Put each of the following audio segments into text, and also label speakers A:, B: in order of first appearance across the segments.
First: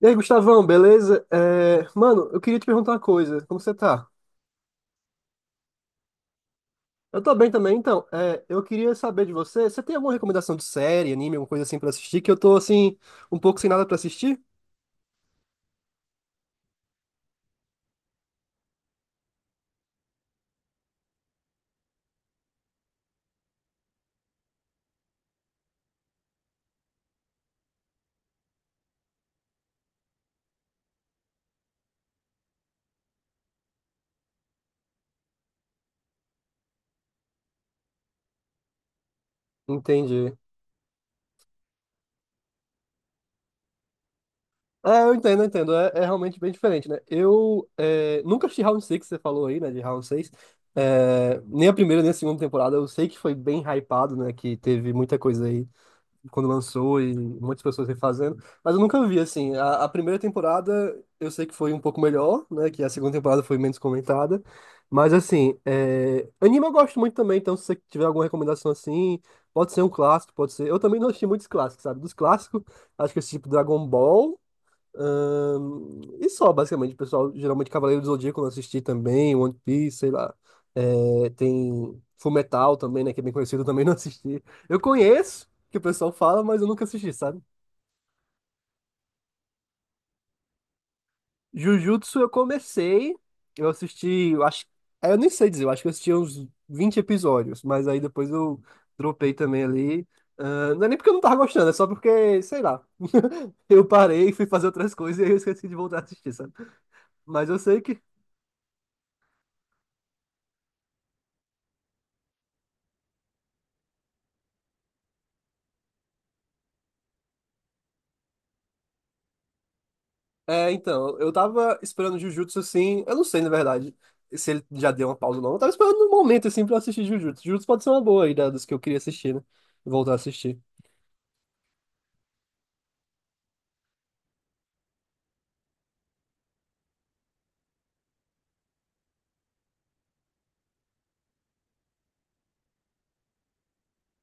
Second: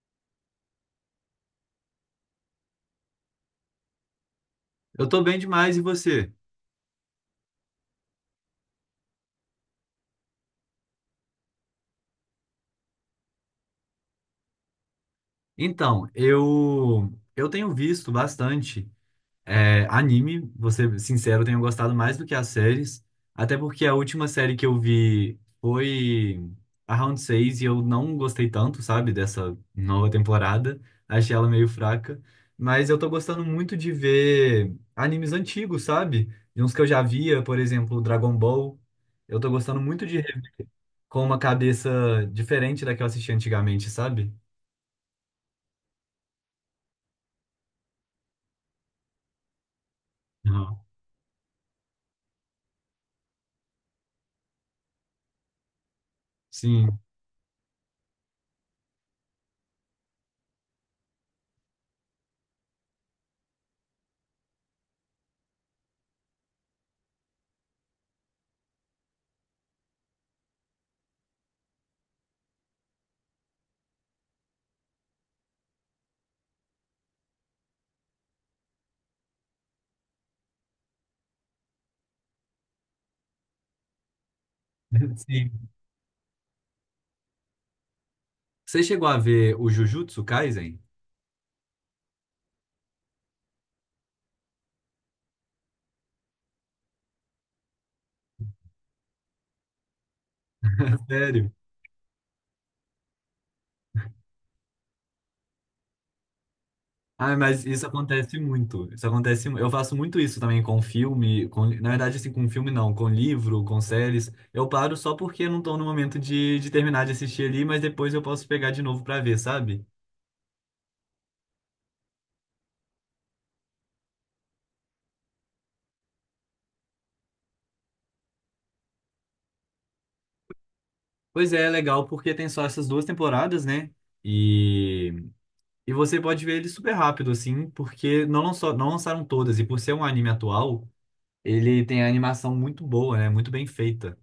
A: E aí, Gustavão, beleza? Mano, eu queria te perguntar uma coisa. Como você tá?
B: Eu tô bem demais, e você?
A: Eu tô bem também, então. Eu queria saber de você. Você tem alguma recomendação de série, anime, alguma coisa assim pra assistir? Que eu tô, assim, um pouco sem nada pra assistir?
B: Então, eu tenho visto bastante anime. Vou ser sincero, eu tenho gostado mais do que as séries, até porque a última série que eu vi foi a Round 6 e eu não gostei tanto, sabe, dessa nova temporada. Achei ela meio fraca. Mas eu tô gostando muito de ver animes antigos, sabe? De uns que eu já via, por exemplo, Dragon Ball, eu tô gostando muito de
A: Entendi.
B: rever com uma cabeça diferente da que eu assisti antigamente, sabe?
A: Eu entendo, eu entendo. É realmente bem diferente, né? Nunca assisti Round 6, que você falou aí, né? De Round 6.
B: Aham.
A: É, nem a primeira, nem a segunda temporada. Eu sei que foi bem hypado, né? Que teve muita coisa aí quando
B: Sim,
A: lançou e muitas pessoas refazendo, mas eu nunca vi assim. A primeira temporada eu sei que foi um pouco melhor, né? Que a segunda temporada foi menos comentada, mas assim, anime eu gosto muito também, então se você tiver alguma recomendação assim, pode ser um clássico, pode ser. Eu também não assisti muitos clássicos, sabe? Dos clássicos, acho que esse tipo Dragon Ball. E só, basicamente, o pessoal, geralmente Cavaleiro do Zodíaco eu assisti também, One Piece, sei lá. É, tem Fullmetal também, né, que é bem conhecido, eu também não assisti. Eu conheço,
B: sim.
A: que o pessoal fala, mas eu nunca assisti, sabe?
B: Você chegou a ver o Jujutsu Kaisen?
A: Jujutsu eu comecei, eu assisti, eu acho, eu nem sei dizer, eu acho que eu assisti uns 20 episódios, mas aí depois eu dropei também ali. Não é nem porque eu não tava
B: Sério?
A: gostando, é só porque, sei lá, eu parei, fui fazer outras coisas e aí eu esqueci de voltar a assistir, sabe?
B: Ah,
A: Mas eu
B: mas
A: sei
B: isso
A: que
B: acontece muito. Isso acontece. Eu faço muito isso também com filme, com, na verdade, assim, com filme não, com livro, com séries. Eu paro só porque eu não tô no momento de terminar de assistir ali, mas depois eu posso pegar de novo pra ver, sabe?
A: Então, eu tava esperando Jujutsu assim. Eu não sei, na verdade, se ele já deu uma pausa ou não. Eu tava esperando um momento assim pra eu assistir Jujutsu. Jujutsu pode ser uma boa aí, né, dos que eu queria assistir, né? Voltar a assistir.
B: Pois é, é legal porque tem só essas duas temporadas, né? E, e você pode ver ele super rápido, assim, porque não, lançou, não lançaram todas. E por ser um anime atual. Ele tem a animação muito boa, né? Muito bem feita.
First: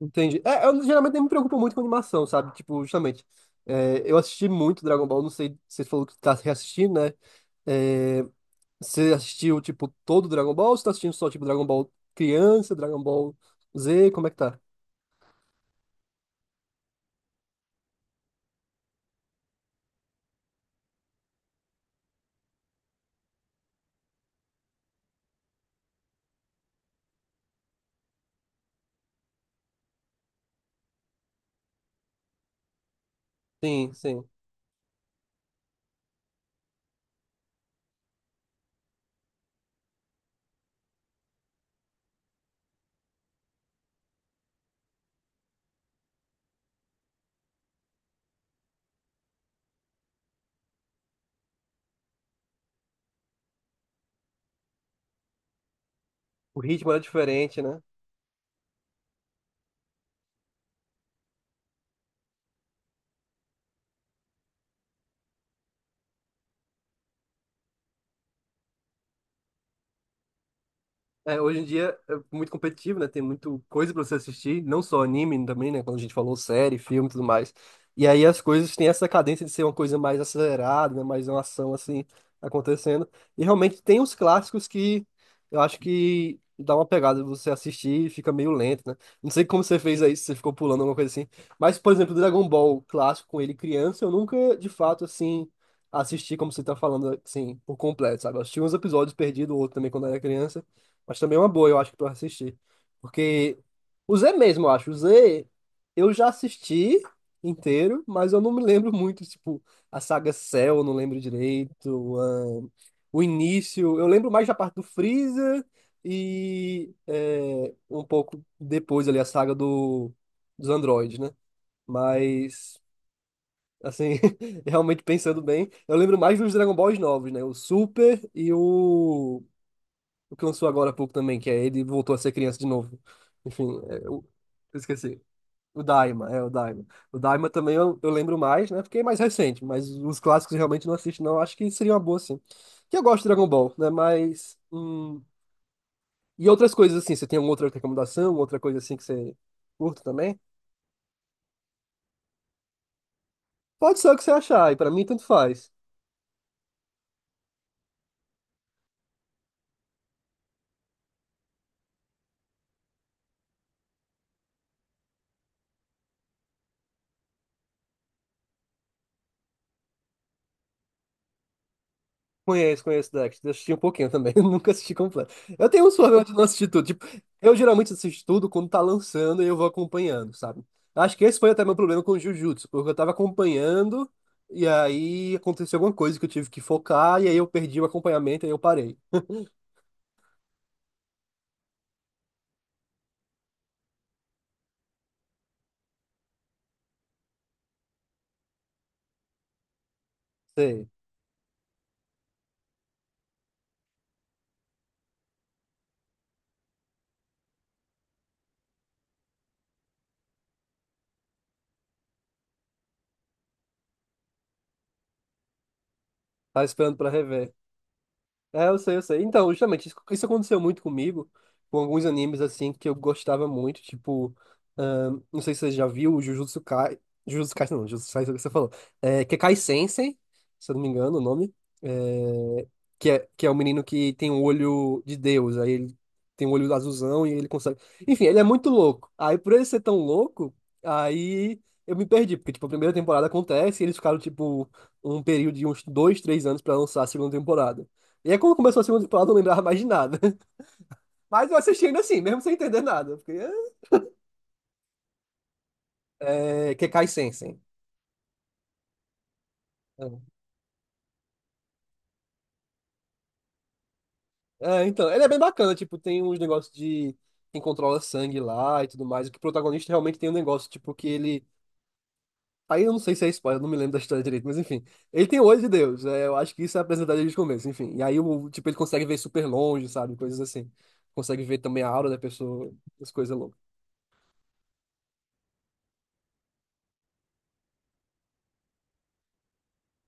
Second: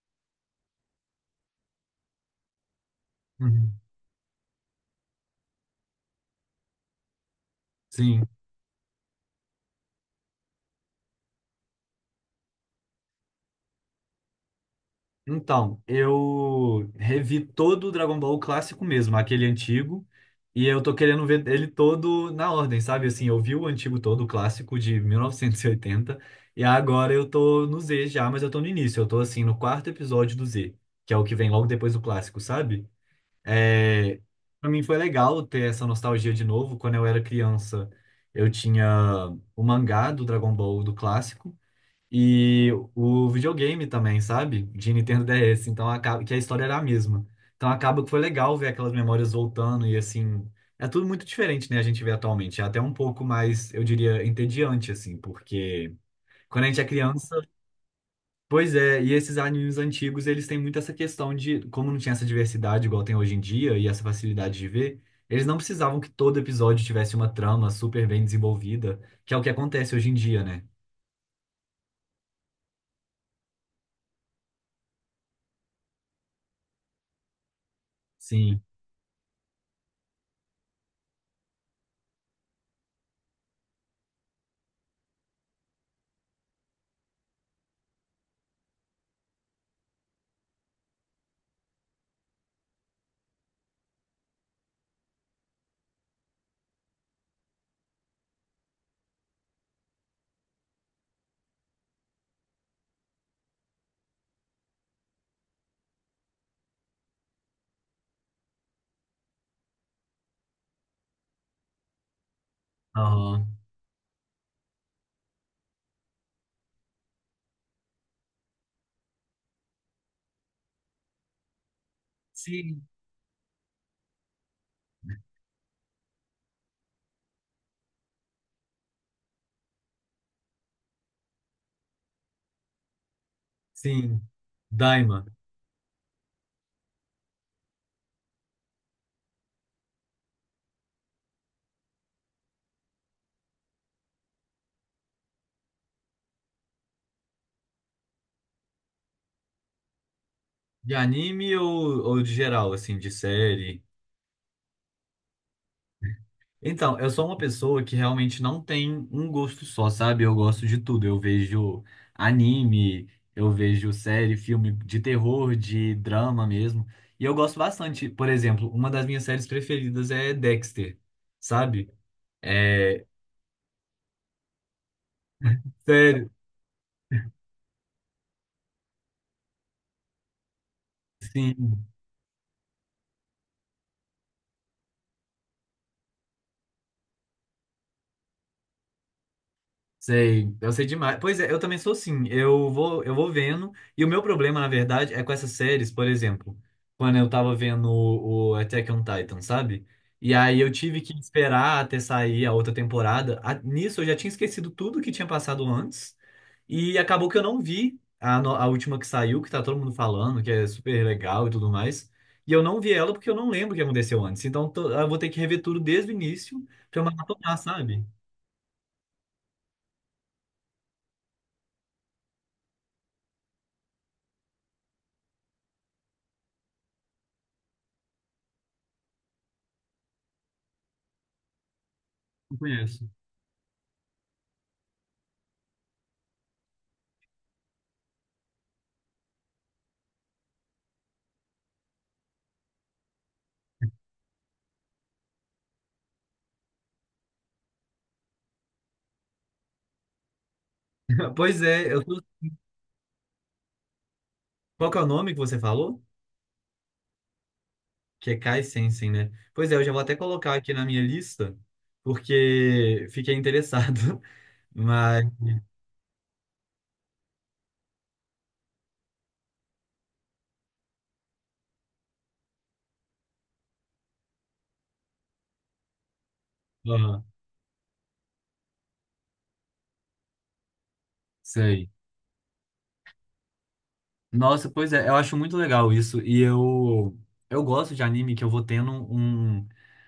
A: Entendi. É, eu geralmente nem me preocupo muito com animação, sabe? Tipo, justamente.
B: Uhum.
A: Eu assisti muito Dragon Ball, não sei, você falou que tá reassistindo, né? É,
B: Sim.
A: você assistiu, tipo, todo Dragon Ball ou você tá assistindo só, tipo, Dragon Ball criança, Dragon Ball Z? Como é que tá?
B: Então, eu revi todo o Dragon Ball clássico mesmo, aquele antigo, e eu tô querendo ver ele todo na ordem, sabe? Assim, eu vi o antigo todo, o clássico de 1980, e 80. E agora eu tô no Z já, mas eu tô no início. Eu tô assim no quarto episódio do Z, que é o que vem logo depois do clássico, sabe?
A: Sim,
B: É,
A: sim.
B: para mim foi legal ter essa nostalgia de novo. Quando eu era criança, eu tinha o mangá do Dragon Ball, do clássico, e o videogame também, sabe? De Nintendo DS. Então acaba que a história era a mesma. Então acaba que foi legal ver aquelas memórias voltando e assim. É tudo muito diferente, né? A gente vê atualmente. É até um pouco mais, eu diria, entediante, assim, porque
A: O
B: quando a gente é
A: ritmo era
B: criança.
A: diferente, né?
B: Pois é, e esses animes antigos, eles têm muito essa questão de, como não tinha essa diversidade igual tem hoje em dia e essa facilidade de ver, eles não precisavam que todo episódio tivesse uma trama super bem desenvolvida, que é o que acontece hoje em dia, né?
A: É, hoje em dia é muito competitivo, né? Tem muito coisa pra você assistir, não só anime também, né? Quando a gente falou série, filme e tudo mais. E aí as
B: Sim.
A: coisas têm essa cadência de ser uma coisa mais acelerada, né? Mais uma ação assim acontecendo. E realmente tem os clássicos que eu acho que dá uma pegada você assistir e fica meio lento, né? Não sei como você fez aí, se você ficou pulando alguma coisa assim. Mas, por exemplo, Dragon Ball clássico com ele criança, eu nunca de fato assim assisti como você tá falando assim por completo, sabe? Eu assisti uns episódios perdidos, outro também quando eu era criança. Mas também é uma boa, eu acho que tu vai assistir. Porque o Z mesmo, eu acho. O Z, eu já assisti inteiro, mas eu não me lembro muito. Tipo, a saga Cell, eu não lembro direito. O
B: Aham.
A: início, eu lembro mais da parte do Freeza um pouco depois ali a saga do, dos androides, né? Mas,
B: Sim.
A: assim, realmente pensando bem, eu lembro mais dos Dragon Balls novos, né? O Super e o. O que lançou agora há pouco também, que é ele voltou a ser criança de novo. Enfim,
B: Sim.
A: eu esqueci.
B: Daima.
A: O Daima, é o Daima. O Daima também eu lembro mais, né? Porque é mais recente, mas os clássicos eu realmente não assisto, não. Acho que seria uma boa, sim. Que eu gosto de Dragon Ball, né? Mas. E outras coisas assim, você tem alguma outra recomendação, outra coisa assim que você curta também?
B: De anime ou de geral, assim, de série?
A: Pode ser o que você achar, e pra mim tanto faz.
B: Então, eu sou uma pessoa que realmente não tem um gosto só, sabe? Eu gosto de tudo. Eu vejo anime, eu vejo série, filme de terror, de drama mesmo. E eu gosto bastante. Por exemplo, uma das minhas séries preferidas é Dexter, sabe?
A: Conheço,
B: É,
A: conheço Dexter. Eu assisti um pouquinho também, eu nunca assisti completo. Eu tenho uns problemas
B: sério,
A: de não assistir tudo. Tipo, eu geralmente assisto tudo quando tá lançando e eu vou acompanhando, sabe? Acho que esse foi até meu
B: sim.
A: problema com Jujutsu, porque eu tava acompanhando e aí aconteceu alguma coisa que eu tive que focar e aí eu perdi o acompanhamento e aí eu parei.
B: Sei, eu sei demais. Pois é, eu também sou assim. Eu vou vendo. E o meu problema, na verdade, é com essas séries, por exemplo, quando eu tava vendo o Attack on Titan, sabe? E aí eu
A: Sei,
B: tive que esperar até sair a outra temporada. Nisso eu já tinha esquecido tudo que tinha passado antes. E acabou que eu não vi a, no- a última que saiu, que tá todo mundo falando, que é super legal e tudo mais. E eu não vi ela porque eu não lembro o que aconteceu antes. Então eu vou ter que rever tudo desde o início
A: tava esperando
B: pra eu
A: pra rever.
B: maratonar, sabe?
A: É, eu sei, eu sei. Então, justamente, isso aconteceu muito comigo, com alguns animes, assim, que eu gostava muito, tipo, não sei se você já viu o Jujutsu Kai, Jujutsu Kaisen não, Jujutsu Kaisen é o que você falou, é, que é Kai Sensei, se eu não me engano o nome,
B: Não
A: é,
B: conheço.
A: que é o menino que tem um olho de Deus, aí ele tem um olho azulzão e ele consegue, enfim, ele é muito louco. Aí, por ele ser tão louco, aí eu me perdi, porque, tipo, a primeira temporada acontece e eles ficaram, tipo, um período de uns 2, 3 anos pra lançar a segunda temporada. E aí, quando começou a segunda temporada, eu não lembrava mais de nada. Mas eu
B: Pois
A: assisti
B: é,
A: ainda
B: eu,
A: assim, mesmo sem entender nada. Porque
B: qual que é o nome que você falou?
A: Kekai Sensen.
B: Que é Kai Sensen, né? Pois é, eu já vou até
A: É,
B: colocar aqui na minha lista, porque fiquei interessado.
A: É, então, ele
B: Mas,
A: é bem bacana, tipo, tem uns negócios de quem controla sangue lá e tudo mais. O que o protagonista realmente tem um negócio, tipo, que ele. Aí eu não sei se é spoiler, eu não me lembro da história direito, mas enfim. Ele tem o olho de Deus, é, eu acho que isso é apresentado
B: aham,
A: desde o começo, enfim. E aí, o, tipo, ele consegue ver super longe, sabe? Coisas assim. Consegue ver também a
B: sei.
A: aura da pessoa, as coisas
B: Nossa, pois é, eu acho muito legal isso. E eu gosto de anime que eu vou tendo um,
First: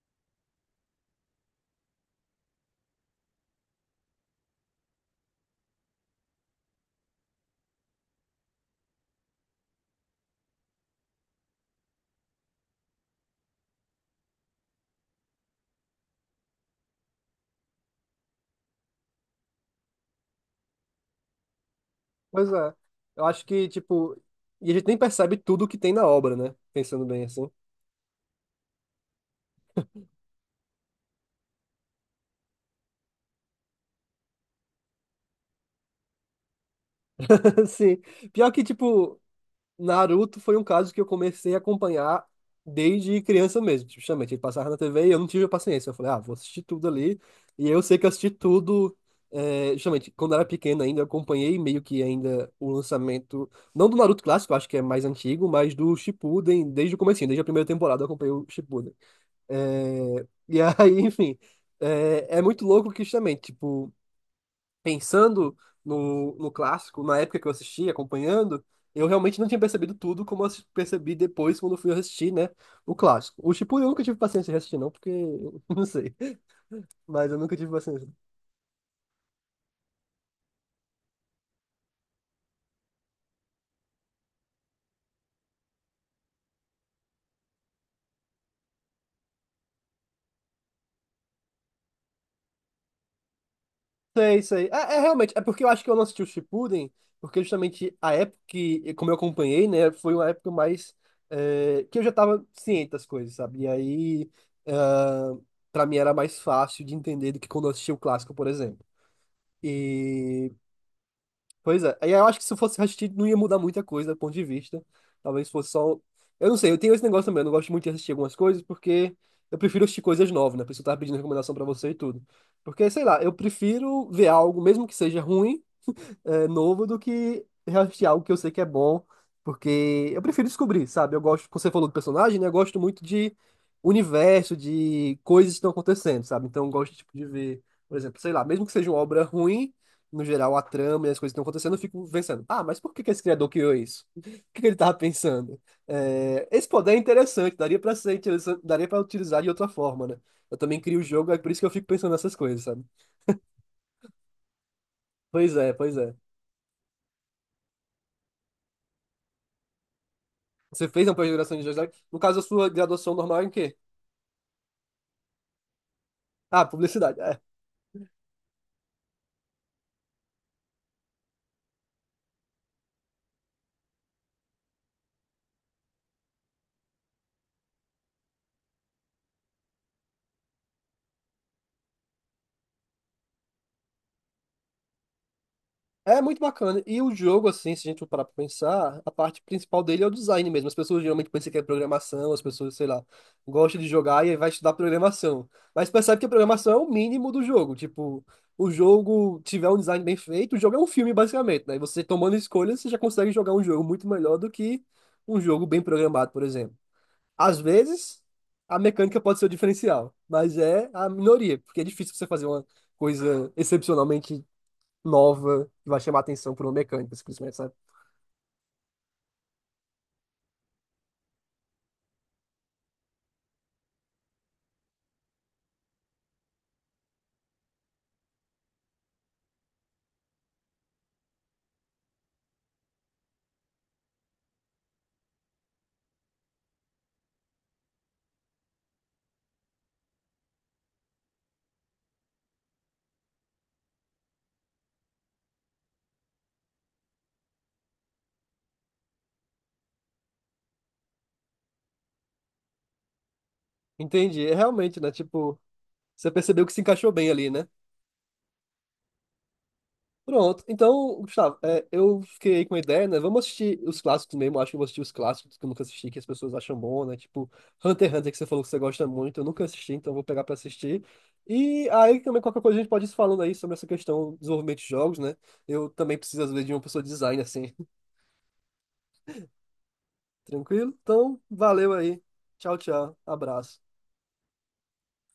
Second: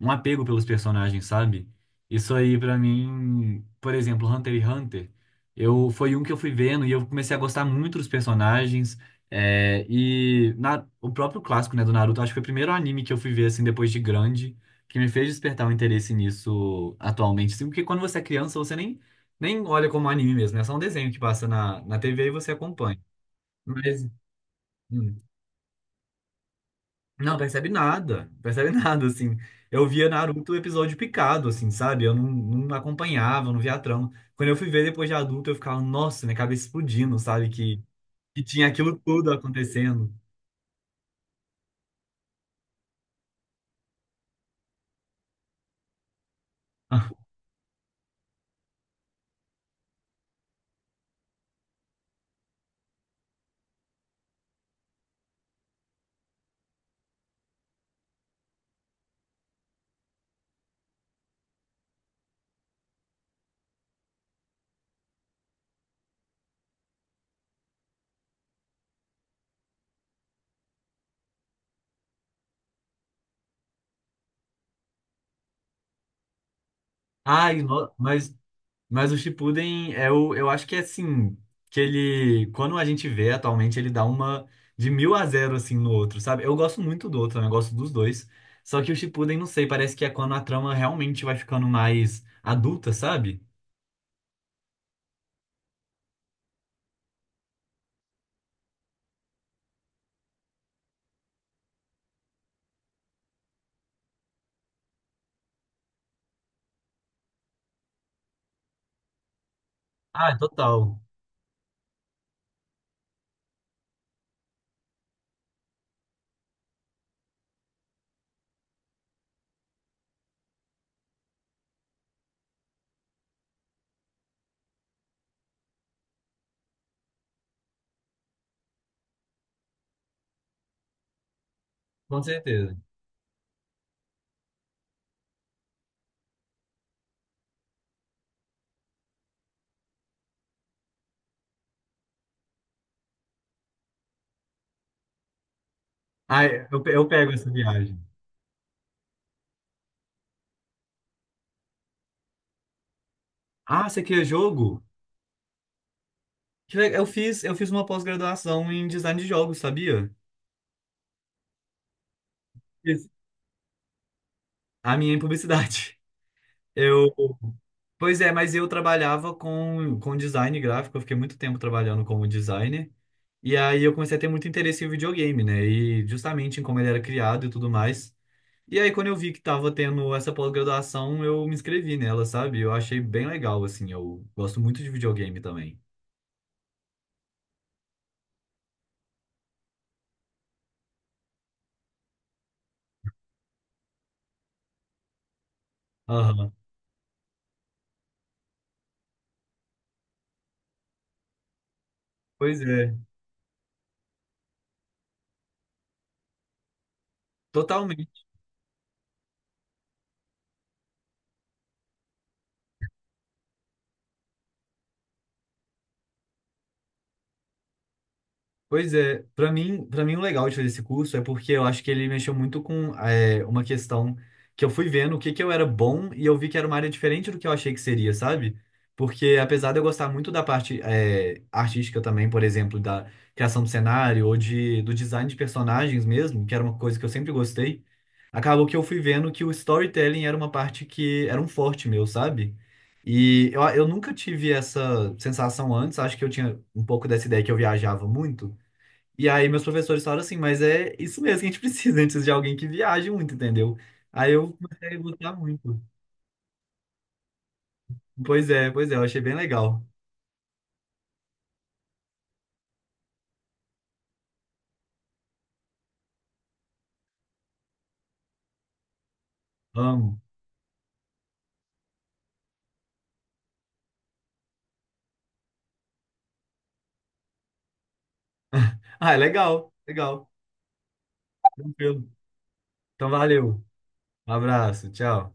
B: um apego pelos personagens, sabe? Isso aí, pra mim, por exemplo, Hunter x Hunter, foi um que eu fui vendo e eu comecei a gostar muito dos personagens. E o próprio clássico, né, do Naruto, acho que foi o primeiro anime que eu fui ver, assim, depois de grande, que me fez despertar um interesse nisso atualmente. Assim, porque quando você é criança, você nem olha como anime mesmo, né? É só um desenho que passa na TV e
A: Pois
B: você
A: é.
B: acompanha.
A: Eu acho que,
B: Mas.
A: tipo, e a gente nem
B: Hum.
A: percebe tudo que tem na obra, né? Pensando bem
B: Não
A: assim.
B: percebe nada, percebe nada, assim. Eu via Naruto episódio picado, assim, sabe? Eu não acompanhava, não via a trama. Quando eu fui ver depois de adulto, eu ficava, nossa, minha cabeça explodindo, sabe? Que,
A: sim
B: que
A: pior que,
B: tinha aquilo
A: tipo,
B: tudo acontecendo.
A: Naruto foi um caso que eu comecei a acompanhar desde criança mesmo. Tipo, justamente, ele passava na TV e eu não tive a paciência. Eu falei, ah, vou assistir tudo ali. E eu sei que eu assisti tudo. É, justamente, quando eu era pequeno ainda, eu acompanhei meio que ainda o lançamento, não do Naruto clássico, eu acho que é mais antigo, mas do Shippuden, desde o comecinho, desde a primeira temporada eu acompanhei o Shippuden. Enfim, é muito louco que justamente, tipo, pensando no clássico, na época que eu assisti, acompanhando, eu realmente não tinha percebido tudo como eu percebi depois quando eu fui assistir, né, o clássico. O Shippuden eu nunca tive paciência de assistir, não, porque, não sei, mas eu nunca
B: Ai,
A: tive paciência.
B: mas o Shippuden, é o, eu acho que é assim, que ele, quando a gente vê atualmente, ele dá uma de mil a zero, assim, no outro, sabe? Eu gosto muito do outro, né? Eu gosto dos dois. Só que o Shippuden, não sei, parece que é quando a trama realmente vai ficando mais adulta, sabe?
A: Sei, sei. É, é realmente, é porque eu acho que eu não assisti o Shippuden, porque justamente a época que, como eu acompanhei, né, foi uma época mais que eu já tava ciente das coisas, sabe? E aí, ah, pra mim era mais fácil de entender do que quando eu assisti o clássico, por exemplo.
B: Ah, total.
A: Pois é. Aí eu acho que se fosse assistir, não ia mudar muita coisa do ponto de vista. Talvez fosse só. Eu não sei, eu tenho esse negócio também. Eu não gosto muito de assistir algumas coisas porque eu prefiro assistir coisas novas, né? A pessoa tá pedindo recomendação pra você e tudo. Porque, sei lá, eu prefiro ver algo, mesmo que seja ruim novo do que reassistir algo que eu sei que é bom, porque eu prefiro descobrir, sabe? Eu gosto, como você falou do
B: Com
A: personagem, né? Eu
B: certeza.
A: gosto muito de universo, de coisas que estão acontecendo, sabe? Então eu gosto, tipo, de ver, por exemplo, sei lá, mesmo que seja uma obra ruim, no geral, a trama e as coisas que estão acontecendo, eu fico pensando, ah, mas por que que esse criador criou isso? O que que ele estava pensando?
B: Ah,
A: É, esse poder é
B: eu pego essa
A: interessante, daria para
B: viagem.
A: ser interessante, daria para utilizar de outra forma, né? Eu também crio o jogo, é por isso que eu fico pensando nessas coisas, sabe?
B: Ah, você quer jogo?
A: Pois é, pois é.
B: Eu fiz uma pós-graduação em design de jogos, sabia?
A: Você fez uma pós-graduação em jornalismo? No caso, a sua
B: Fiz.
A: graduação normal é em quê?
B: A minha em publicidade.
A: Ah,
B: Eu,
A: publicidade. É.
B: Pois é, mas eu trabalhava com design gráfico. Eu fiquei muito tempo trabalhando como designer. E aí eu comecei a ter muito interesse em videogame, né? E justamente em como ele era criado e tudo mais. E aí quando eu vi que tava tendo essa pós-graduação, eu me inscrevi nela, sabe? Eu achei bem legal, assim, eu gosto muito de videogame também.
A: É muito bacana. E o jogo, assim, se a gente for parar pra pensar, a parte principal dele é o design mesmo. As pessoas geralmente pensam que é programação, as pessoas, sei lá, gostam de jogar e aí vai estudar programação. Mas percebe que a
B: Aham.
A: programação é o mínimo do jogo. Tipo, o jogo tiver um design bem feito, o jogo é um filme, basicamente, né? E você tomando
B: Pois
A: escolhas, você
B: é,
A: já consegue jogar um jogo muito melhor do que um jogo bem programado, por exemplo. Às vezes,
B: totalmente.
A: a mecânica pode ser o diferencial, mas é a minoria, porque é difícil você fazer uma coisa excepcionalmente nova que vai chamar atenção por uma mecânica, simplesmente, sabe?
B: Pois é, para mim o legal de fazer esse curso é porque eu acho que ele mexeu muito com uma questão que eu fui vendo o que que eu era bom e eu vi que era uma área diferente do que eu achei que seria, sabe? Porque apesar de eu gostar muito da parte artística também, por exemplo, da criação do cenário ou do design de personagens mesmo, que era uma coisa que eu sempre gostei, acabou que eu fui vendo que o storytelling era uma parte que era um forte meu, sabe? E eu nunca tive essa sensação antes. Acho que eu tinha um pouco dessa ideia que eu viajava muito. E aí meus professores falaram assim, mas é isso mesmo que a gente precisa, antes de alguém que viaje muito, entendeu? Aí
A: Entendi.
B: eu
A: É
B: comecei a
A: realmente, né?
B: gostar
A: Tipo,
B: muito.
A: você percebeu que se encaixou bem ali, né?
B: Pois é, eu achei bem legal.
A: Pronto. Então, Gustavo, eu fiquei aí com uma ideia, né? Vamos assistir os clássicos mesmo. Acho que eu vou assistir os clássicos que eu nunca assisti, que as pessoas acham bom, né? Tipo, Hunter x Hunter, que você falou que você gosta muito. Eu nunca assisti, então eu
B: Amo.
A: vou pegar pra assistir. E aí também qualquer coisa a gente pode ir se falando aí sobre essa questão do desenvolvimento de jogos, né? Eu também preciso, às vezes, de uma pessoa de design, assim.
B: Ah, é legal, legal.
A: Tranquilo? Então, valeu
B: Tranquilo.
A: aí. Tchau,
B: Então
A: tchau.
B: valeu.
A: Abraço.
B: Um abraço, tchau.